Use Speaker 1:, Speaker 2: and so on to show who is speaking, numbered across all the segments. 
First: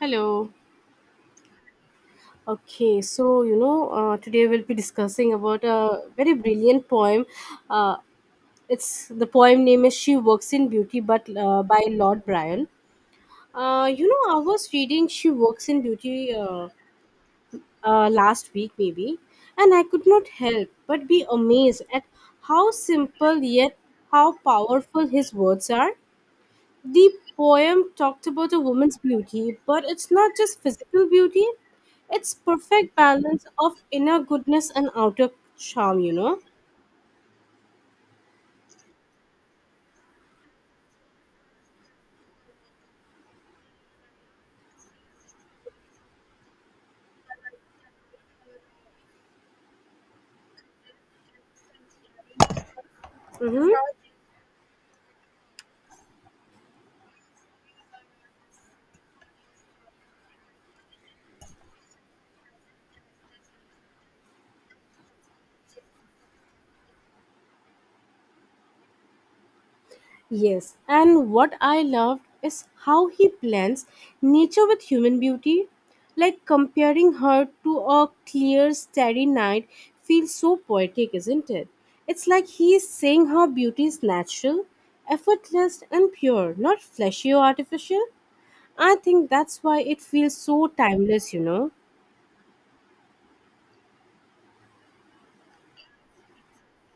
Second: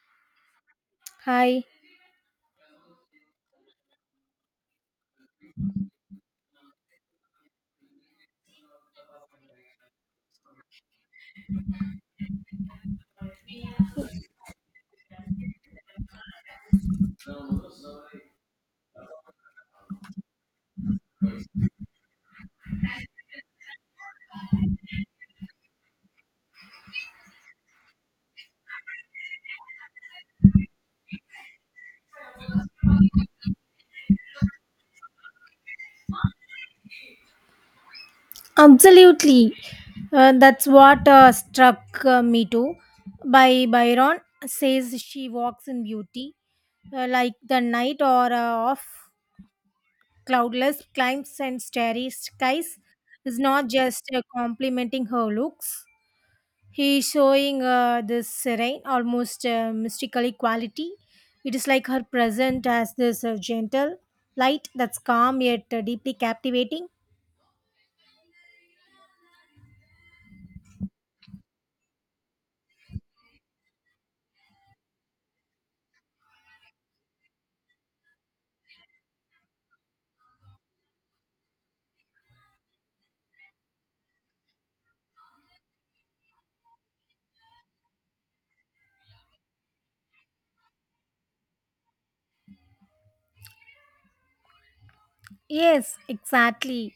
Speaker 1: Hello.
Speaker 2: Hi.
Speaker 1: Today we'll be discussing about a very brilliant poem. Uh, it's the poem name is "She Works in Beauty," but by Lord Byron. I was reading "She Works in Beauty" last week, maybe, and I could not help but be amazed at how simple yet how powerful his words are. The poem talked about a woman's beauty, but it's not just physical beauty, it's perfect balance of inner goodness and outer charm.
Speaker 2: Absolutely. That's what struck me too. By Byron says she walks in beauty, like the night or of cloudless climes and starry skies. Is not
Speaker 1: Hmm.
Speaker 2: just complimenting her looks. He's showing this serene, almost mystically quality. It is like her present as this gentle light that's calm yet deeply captivating.
Speaker 1: Yes, and what I loved is how he blends nature with human beauty. Like comparing her to a clear, starry night feels so poetic, isn't it? It's like he is saying how beauty is natural, effortless, and pure, not fleshy or artificial. I think that's why it feels so timeless, you know.
Speaker 2: Yes, exactly.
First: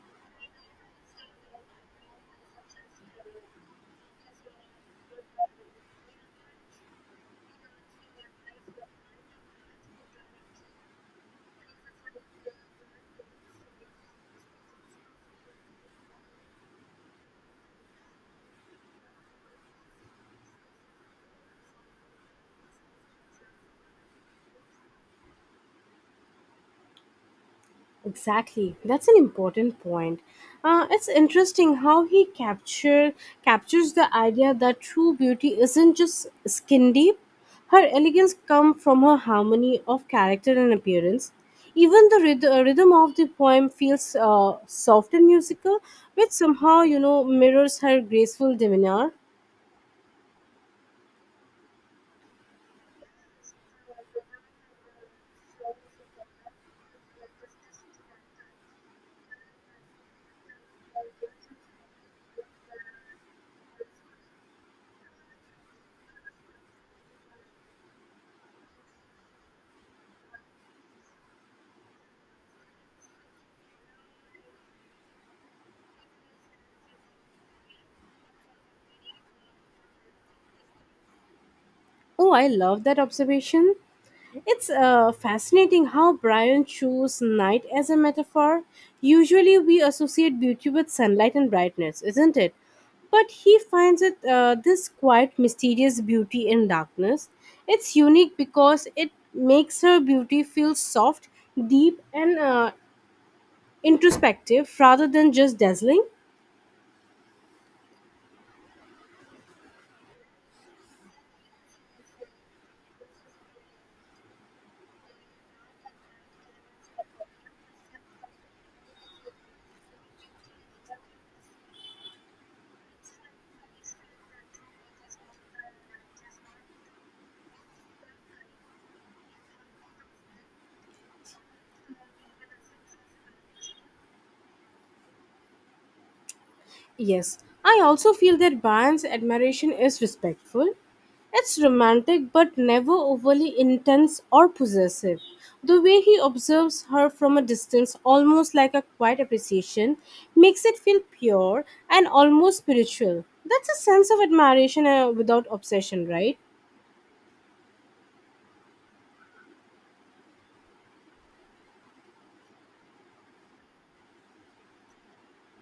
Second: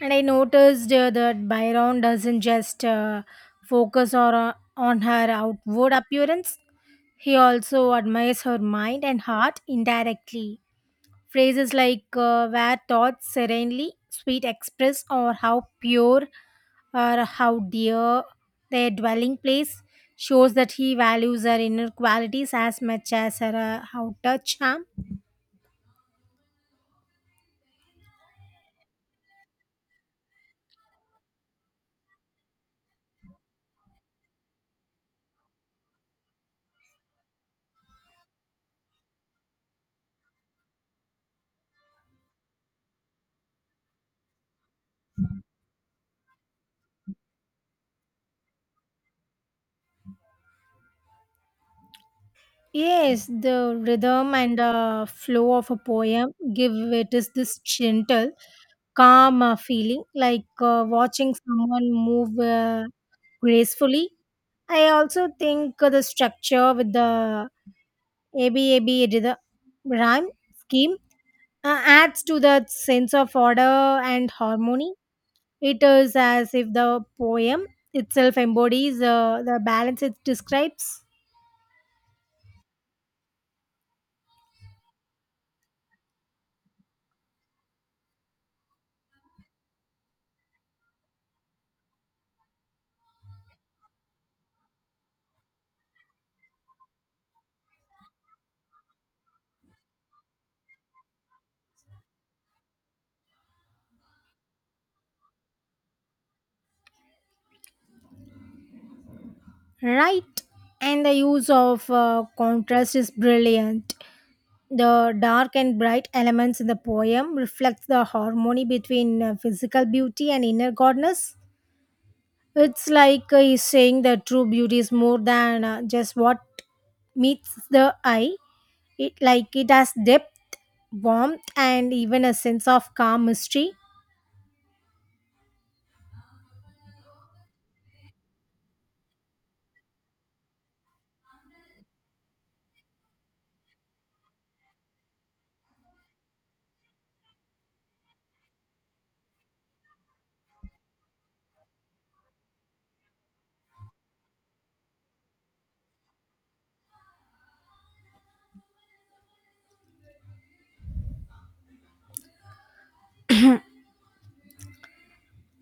Speaker 2: And I noticed that Byron doesn't just focus on her outward appearance, he also admires her mind and heart indirectly. Phrases like where taught serenely, sweet express, or how pure or how dear their dwelling place shows that he values her inner qualities as much as her outer charm.
Speaker 1: Exactly, that's an important point. It's interesting how he capture captures the idea that true beauty isn't just skin deep. Her elegance comes from her harmony of character and appearance. Even the rhythm of the poem feels soft and musical, which somehow mirrors her graceful demeanor.
Speaker 2: Yes, the rhythm and flow of a poem give it is this gentle, calm feeling, like watching someone move gracefully. I also think the structure with the ABAB rhythm rhyme scheme adds to that sense of order and harmony. It is as if the poem itself embodies the balance it describes.
Speaker 1: Oh, I love that observation. It's fascinating how Brian chose night as a metaphor. Usually, we associate beauty with sunlight and brightness, isn't it? But he finds it this quite mysterious beauty in darkness. It's unique because it makes her beauty feel soft, deep, and introspective rather than just dazzling.
Speaker 2: Right. And the use of contrast is brilliant. The dark and bright elements in the poem reflect the harmony between physical beauty and inner goodness. It's like he's saying that true beauty is more than just what meets the eye. It like it has depth, warmth, and even a sense of calm mystery.
Speaker 1: Yes, I also feel that Byron's admiration is respectful. It's romantic but never overly intense or possessive. The way he observes her from a distance, almost like a quiet appreciation, makes it feel pure and almost spiritual. That's a sense of admiration without obsession, right?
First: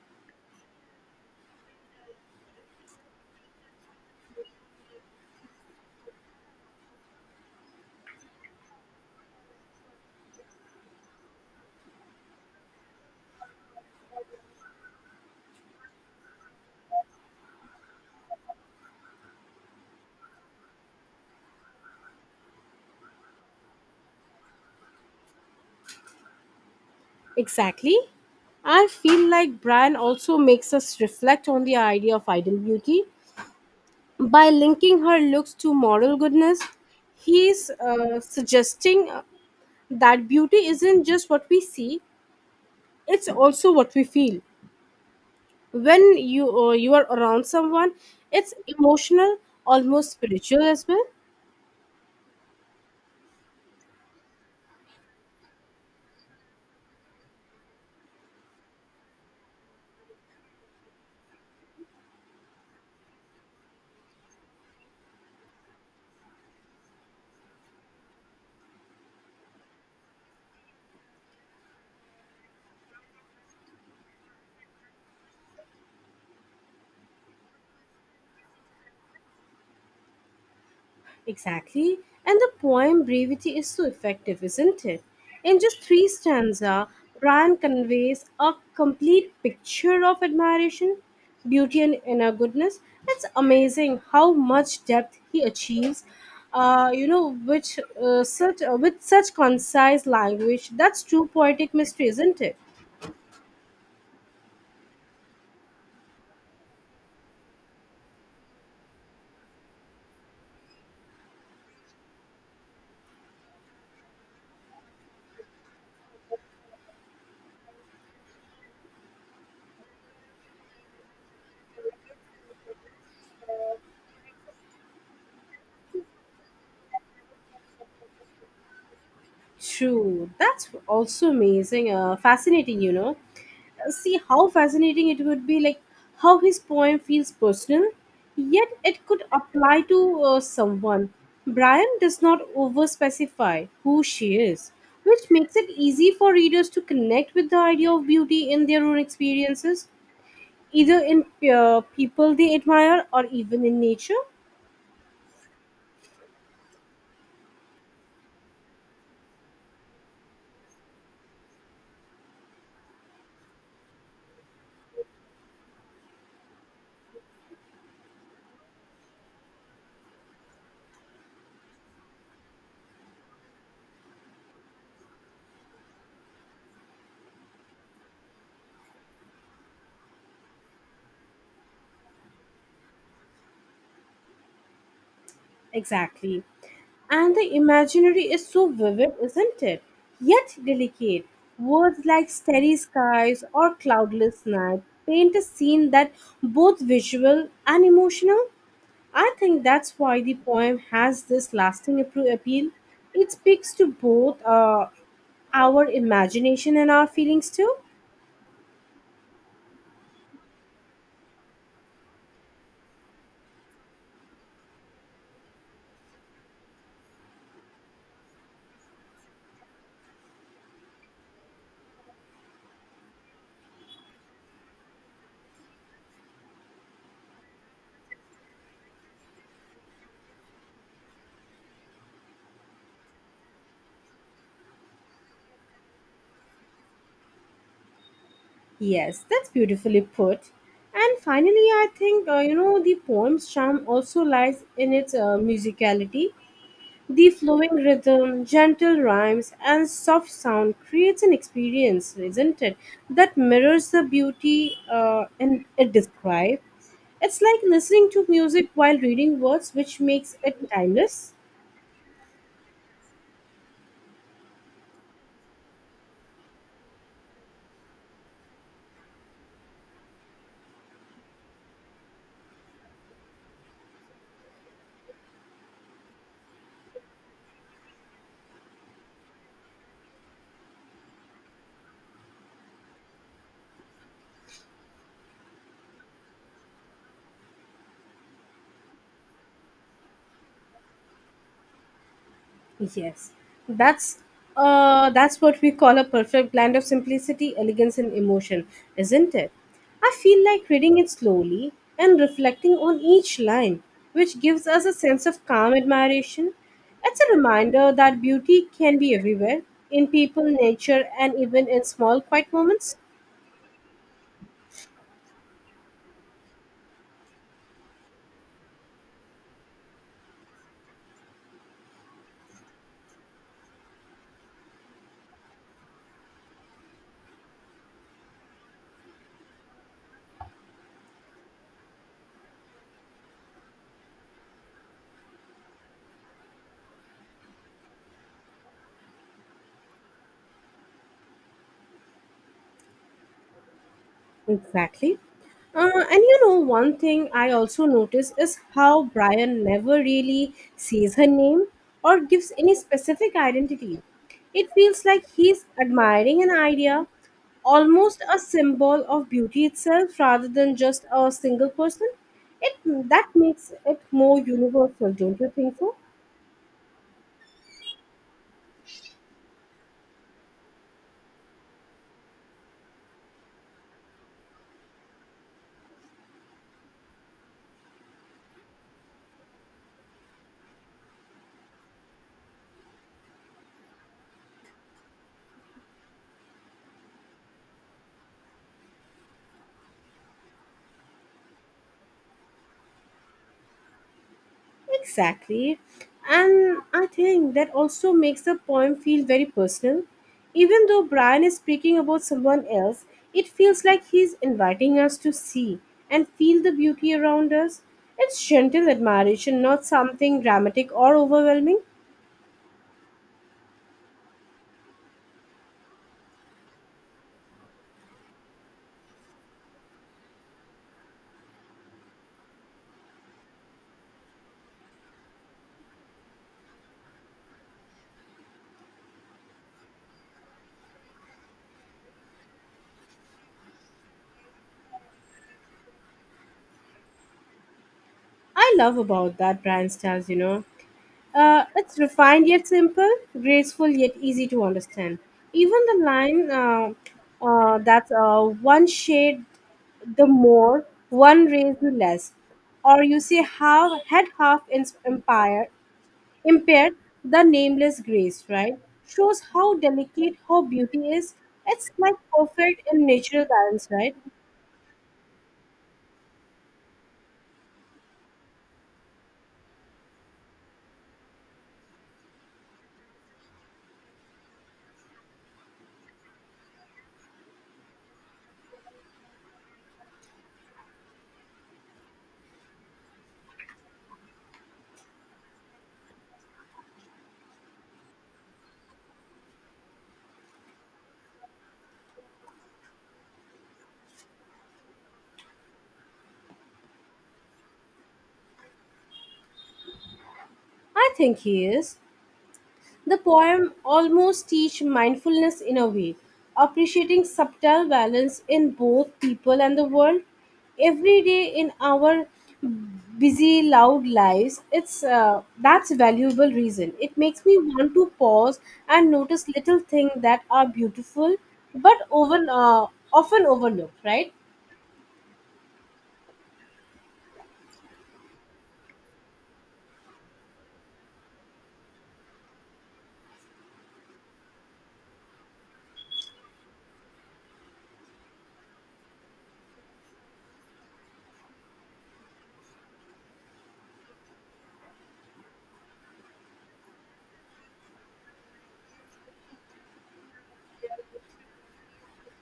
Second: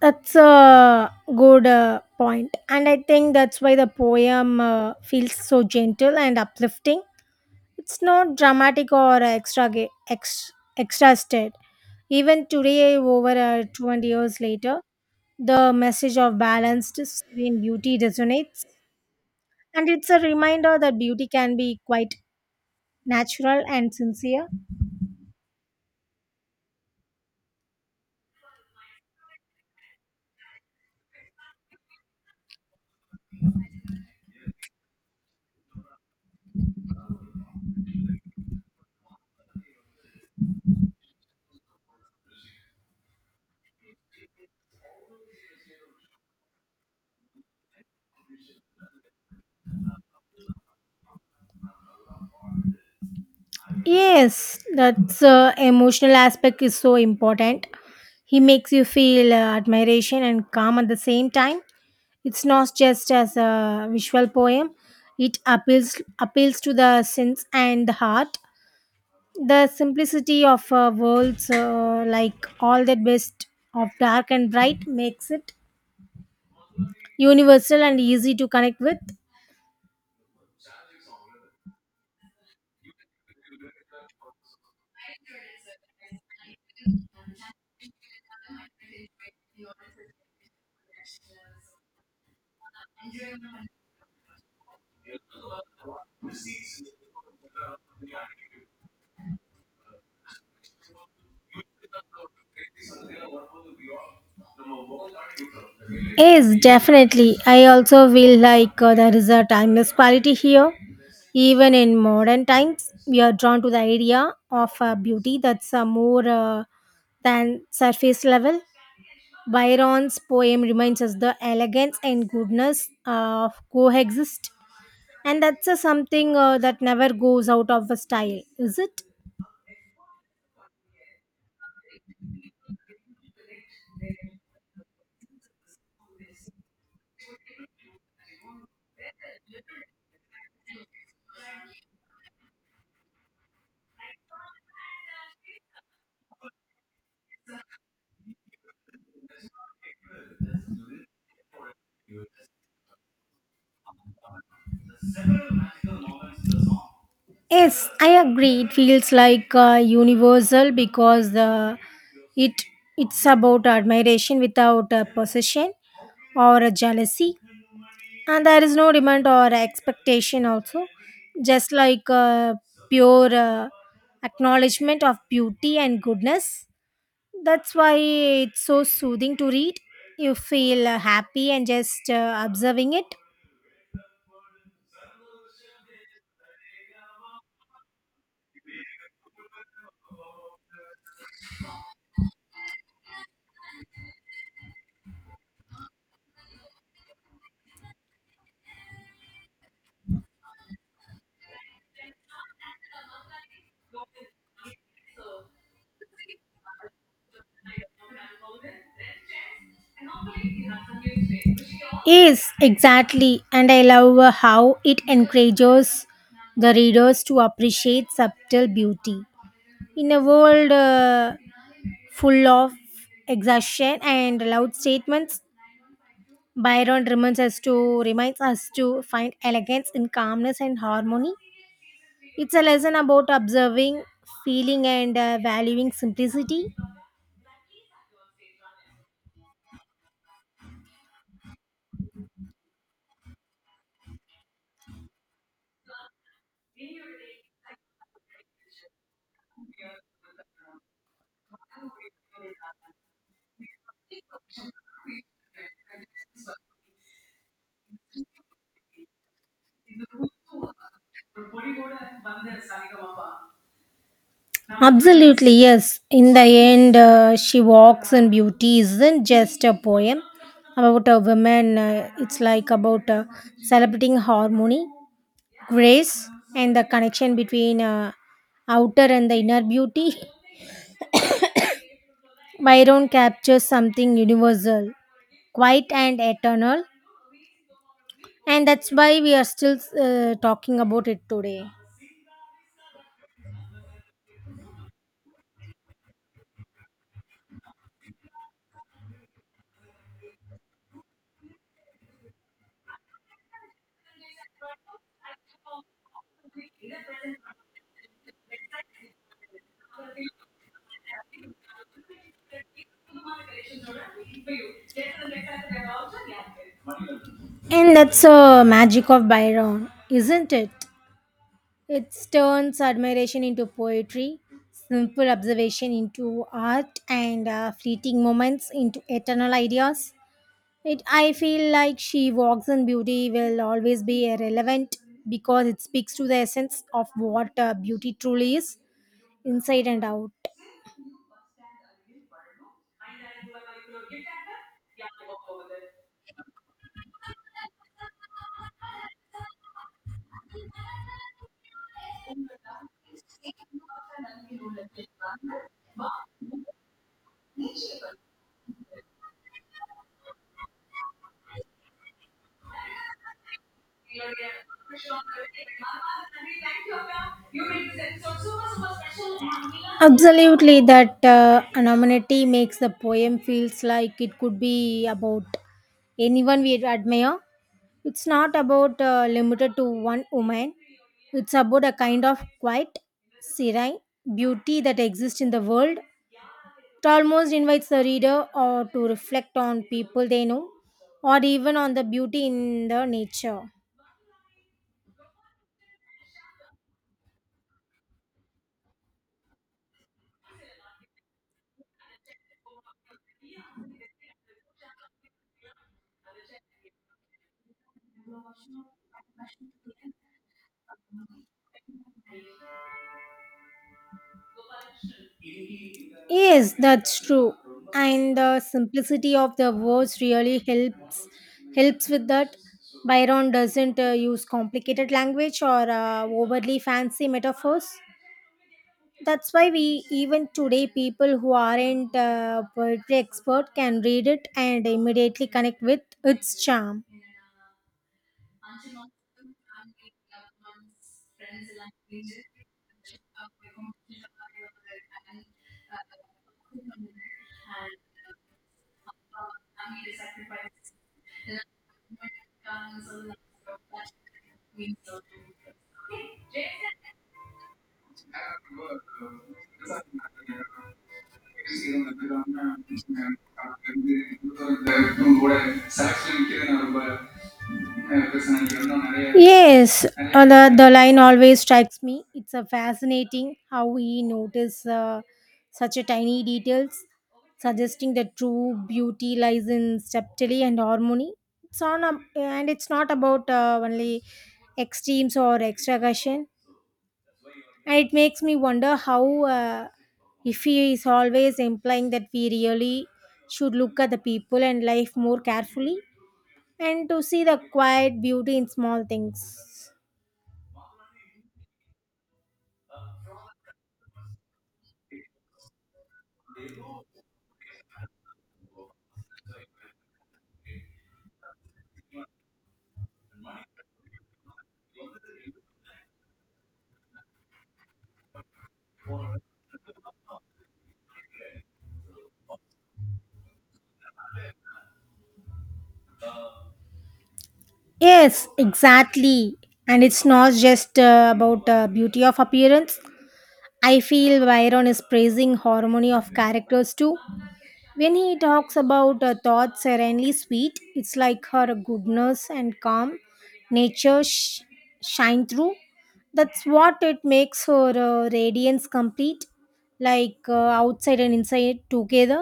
Speaker 2: That's a good point, and I think that's why the poem feels so gentle and uplifting. It's not dramatic or extra state. Even today, over 20 years later, the message of balanced, serene beauty resonates, and it's a reminder that beauty can be quite natural and sincere.
Speaker 1: Exactly. I feel like Brian also makes us reflect on the idea of ideal beauty. By linking her looks to moral goodness, he's suggesting that beauty isn't just what we see, it's also what we feel. When you are around someone, it's emotional, almost spiritual as well.
Speaker 2: Yes, that's emotional aspect is so important. He makes you feel admiration and calm at the same time. It's not just as a visual poem; it appeals to the sense and the heart. The simplicity of worlds like all that best of dark and bright makes it universal and easy to connect with.
Speaker 1: Exactly. And the poem brevity is so effective, isn't it? In just three stanza, Bran conveys a complete picture of admiration, beauty, and inner goodness. It's amazing how much depth he achieves. You know, which such with such concise language. That's true poetic mystery, isn't it?
Speaker 2: Yes, definitely. I also feel like there is a timeless quality here. Even in modern times we are drawn to the idea of beauty that's more than surface level. Byron's poem reminds us the elegance and goodness coexist. And that's a something that never goes out of a style, is it?
Speaker 1: True. That's also amazing. Fascinating. See how fascinating it would be, like how his poem feels personal, yet it could apply to someone. Brian does not over specify who she is, which makes it easy for readers to connect with the idea of beauty in their own experiences, either in people they admire or even in nature.
Speaker 2: Yes, I agree. It feels like universal because the it it's about admiration without a possession or a jealousy, and there is no demand or expectation. Also, just like pure acknowledgement of beauty and goodness. That's why it's so soothing to read. You feel happy and just observing it.
Speaker 1: Exactly. And the imaginary is so vivid, isn't it? Yet delicate. Words like starry skies or cloudless night paint a scene that both visual and emotional. I think that's why the poem has this lasting appeal. It speaks to both our imagination and our feelings too.
Speaker 2: Yes, exactly. And I love how it encourages the readers to appreciate subtle beauty. In a world full of exhaustion and loud statements, Byron reminds us to find elegance in calmness and harmony. It's a lesson about observing, feeling, and valuing simplicity.
Speaker 1: Yes, that's beautifully put. And finally, I think the poem's charm also lies in its musicality. The flowing rhythm, gentle rhymes, and soft sound creates an experience, isn't it? That mirrors the beauty and it describes. It's like listening to music while reading words, which makes it timeless.
Speaker 2: Absolutely, yes. In the end, She Walks in Beauty isn't just a poem about a woman, it's like about celebrating harmony, grace, and the connection between outer and the inner beauty. Byron captures something universal, quiet, and eternal, and that's why we are still talking about it today.
Speaker 1: Yes, that's that's what we call a perfect blend of simplicity, elegance, and emotion, isn't it? I feel like reading it slowly and reflecting on each line, which gives us a sense of calm admiration. It's a reminder that beauty can be everywhere in people, nature, and even in small, quiet moments.
Speaker 2: And that's the magic of Byron, isn't it? It turns admiration into poetry, simple observation into art, and fleeting moments into eternal ideas. I feel like She Walks in Beauty will always be relevant because it speaks to the essence of what beauty truly is, inside and out.
Speaker 1: Exactly. And one thing I also notice is how Brian never really says her name or gives any specific identity. It feels like he's admiring an idea, almost a symbol of beauty itself rather than just a single person. It That makes it more universal, don't you think so?
Speaker 2: Absolutely, that anonymity makes the poem feels like it could be about anyone we admire. It's not about limited to one woman. It's about a kind of quiet, serene beauty that exists in the world. It almost invites the reader or to reflect on people they know, or even on the beauty in the nature.
Speaker 1: Exactly. And I think that also makes the poem feel very personal. Even though Brian is speaking about someone else, it feels like he's inviting us to see and feel the beauty around us. It's gentle admiration, not something dramatic or overwhelming.
Speaker 2: Yes, that's true. And the simplicity of the words really helps with that. Byron doesn't use complicated language or overly fancy metaphors. That's why we even today people who aren't poetry expert can read it and immediately connect with its charm.
Speaker 1: I love about that Brian styles, you know. It's refined yet simple, graceful yet easy to understand. Even the line that's one shade the more one raised the less. Or you see how had half empire impaired the nameless grace, right? Shows how delicate her beauty is. It's like perfect in natural balance, right?
Speaker 2: Yes, the line always strikes me. It's a fascinating how we notice such a tiny details, suggesting that true beauty lies in subtlety and harmony. It's on, a, and it's not about only extremes or extravagation, and it makes me wonder how if he is always implying that we really should look at the people and life more carefully and to see the quiet beauty in small things.
Speaker 1: I think he is. The poem almost teach mindfulness in a way, appreciating subtle balance in both people and the world every day in our busy, loud lives, it's that's a valuable reason. It makes me want to pause and notice little things that are beautiful, but often overlooked. Right?
Speaker 2: Yes, exactly. And it's not just about beauty of appearance. I feel Byron is praising harmony of characters too. When he talks about her thoughts serenely sweet, it's like her goodness and calm nature sh- shine through. That's what it makes her radiance complete, like outside and inside together.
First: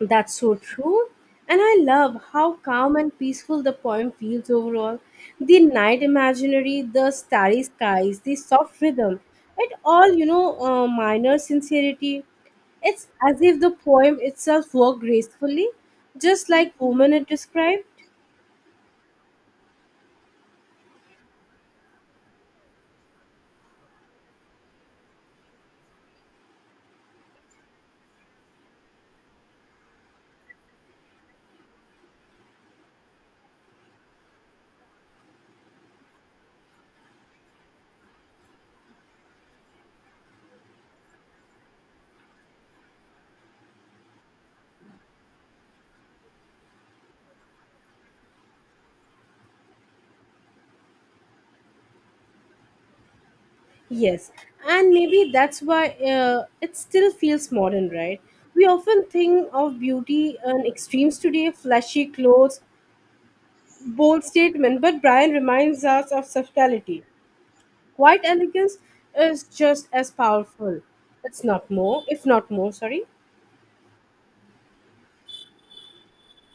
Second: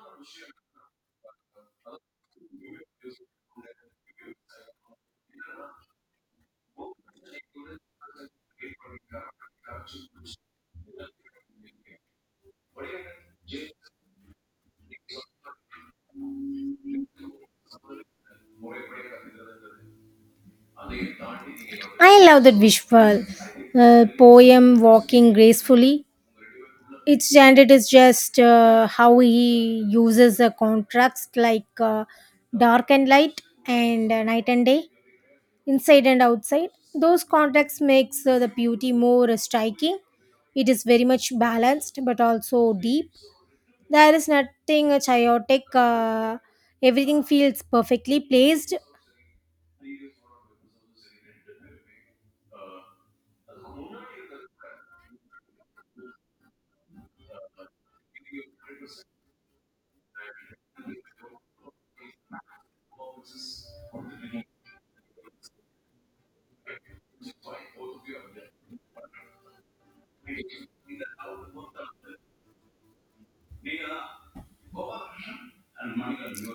Speaker 1: That's so true. And I love how calm and peaceful the poem feels overall. The night imaginary, the starry skies, the soft rhythm, it all, minor sincerity. It's as if the poem itself worked gracefully, just like woman it described.
Speaker 2: I love that visual. Poem walking gracefully. Its gender is just how he uses the contrast, like dark and light and night and day. Inside and outside, those contrasts makes the beauty more striking. It is very much balanced but also deep. There is nothing chaotic. Everything feels perfectly placed.
Speaker 1: Yes, and maybe that's why it still feels modern, right? We often think of beauty and extremes today flashy clothes, bold statement, but Brian reminds us of subtlety. Quiet elegance is just as powerful. It's not more, if not more, sorry.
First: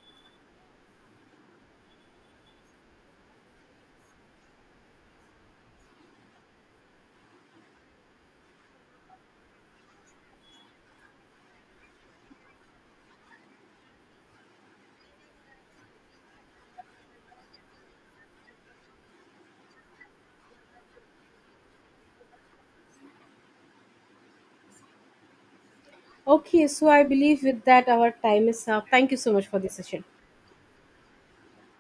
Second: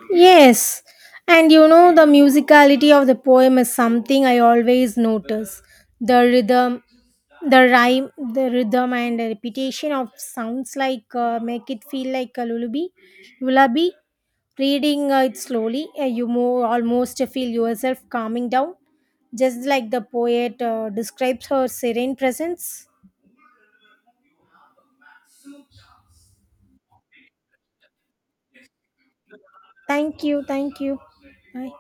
Speaker 2: Yes, and you know, the musicality of the poem is something I always notice. The rhythm, the rhyme, the rhythm, and the repetition of sounds like make it feel like a lullaby. Lullaby. Reading it slowly, almost feel yourself calming down, just like the poet describes her serene presence.
Speaker 1: Okay, so I believe with that our time is up. Thank you so much for this session.
Speaker 2: Thank you, thank you. Bye.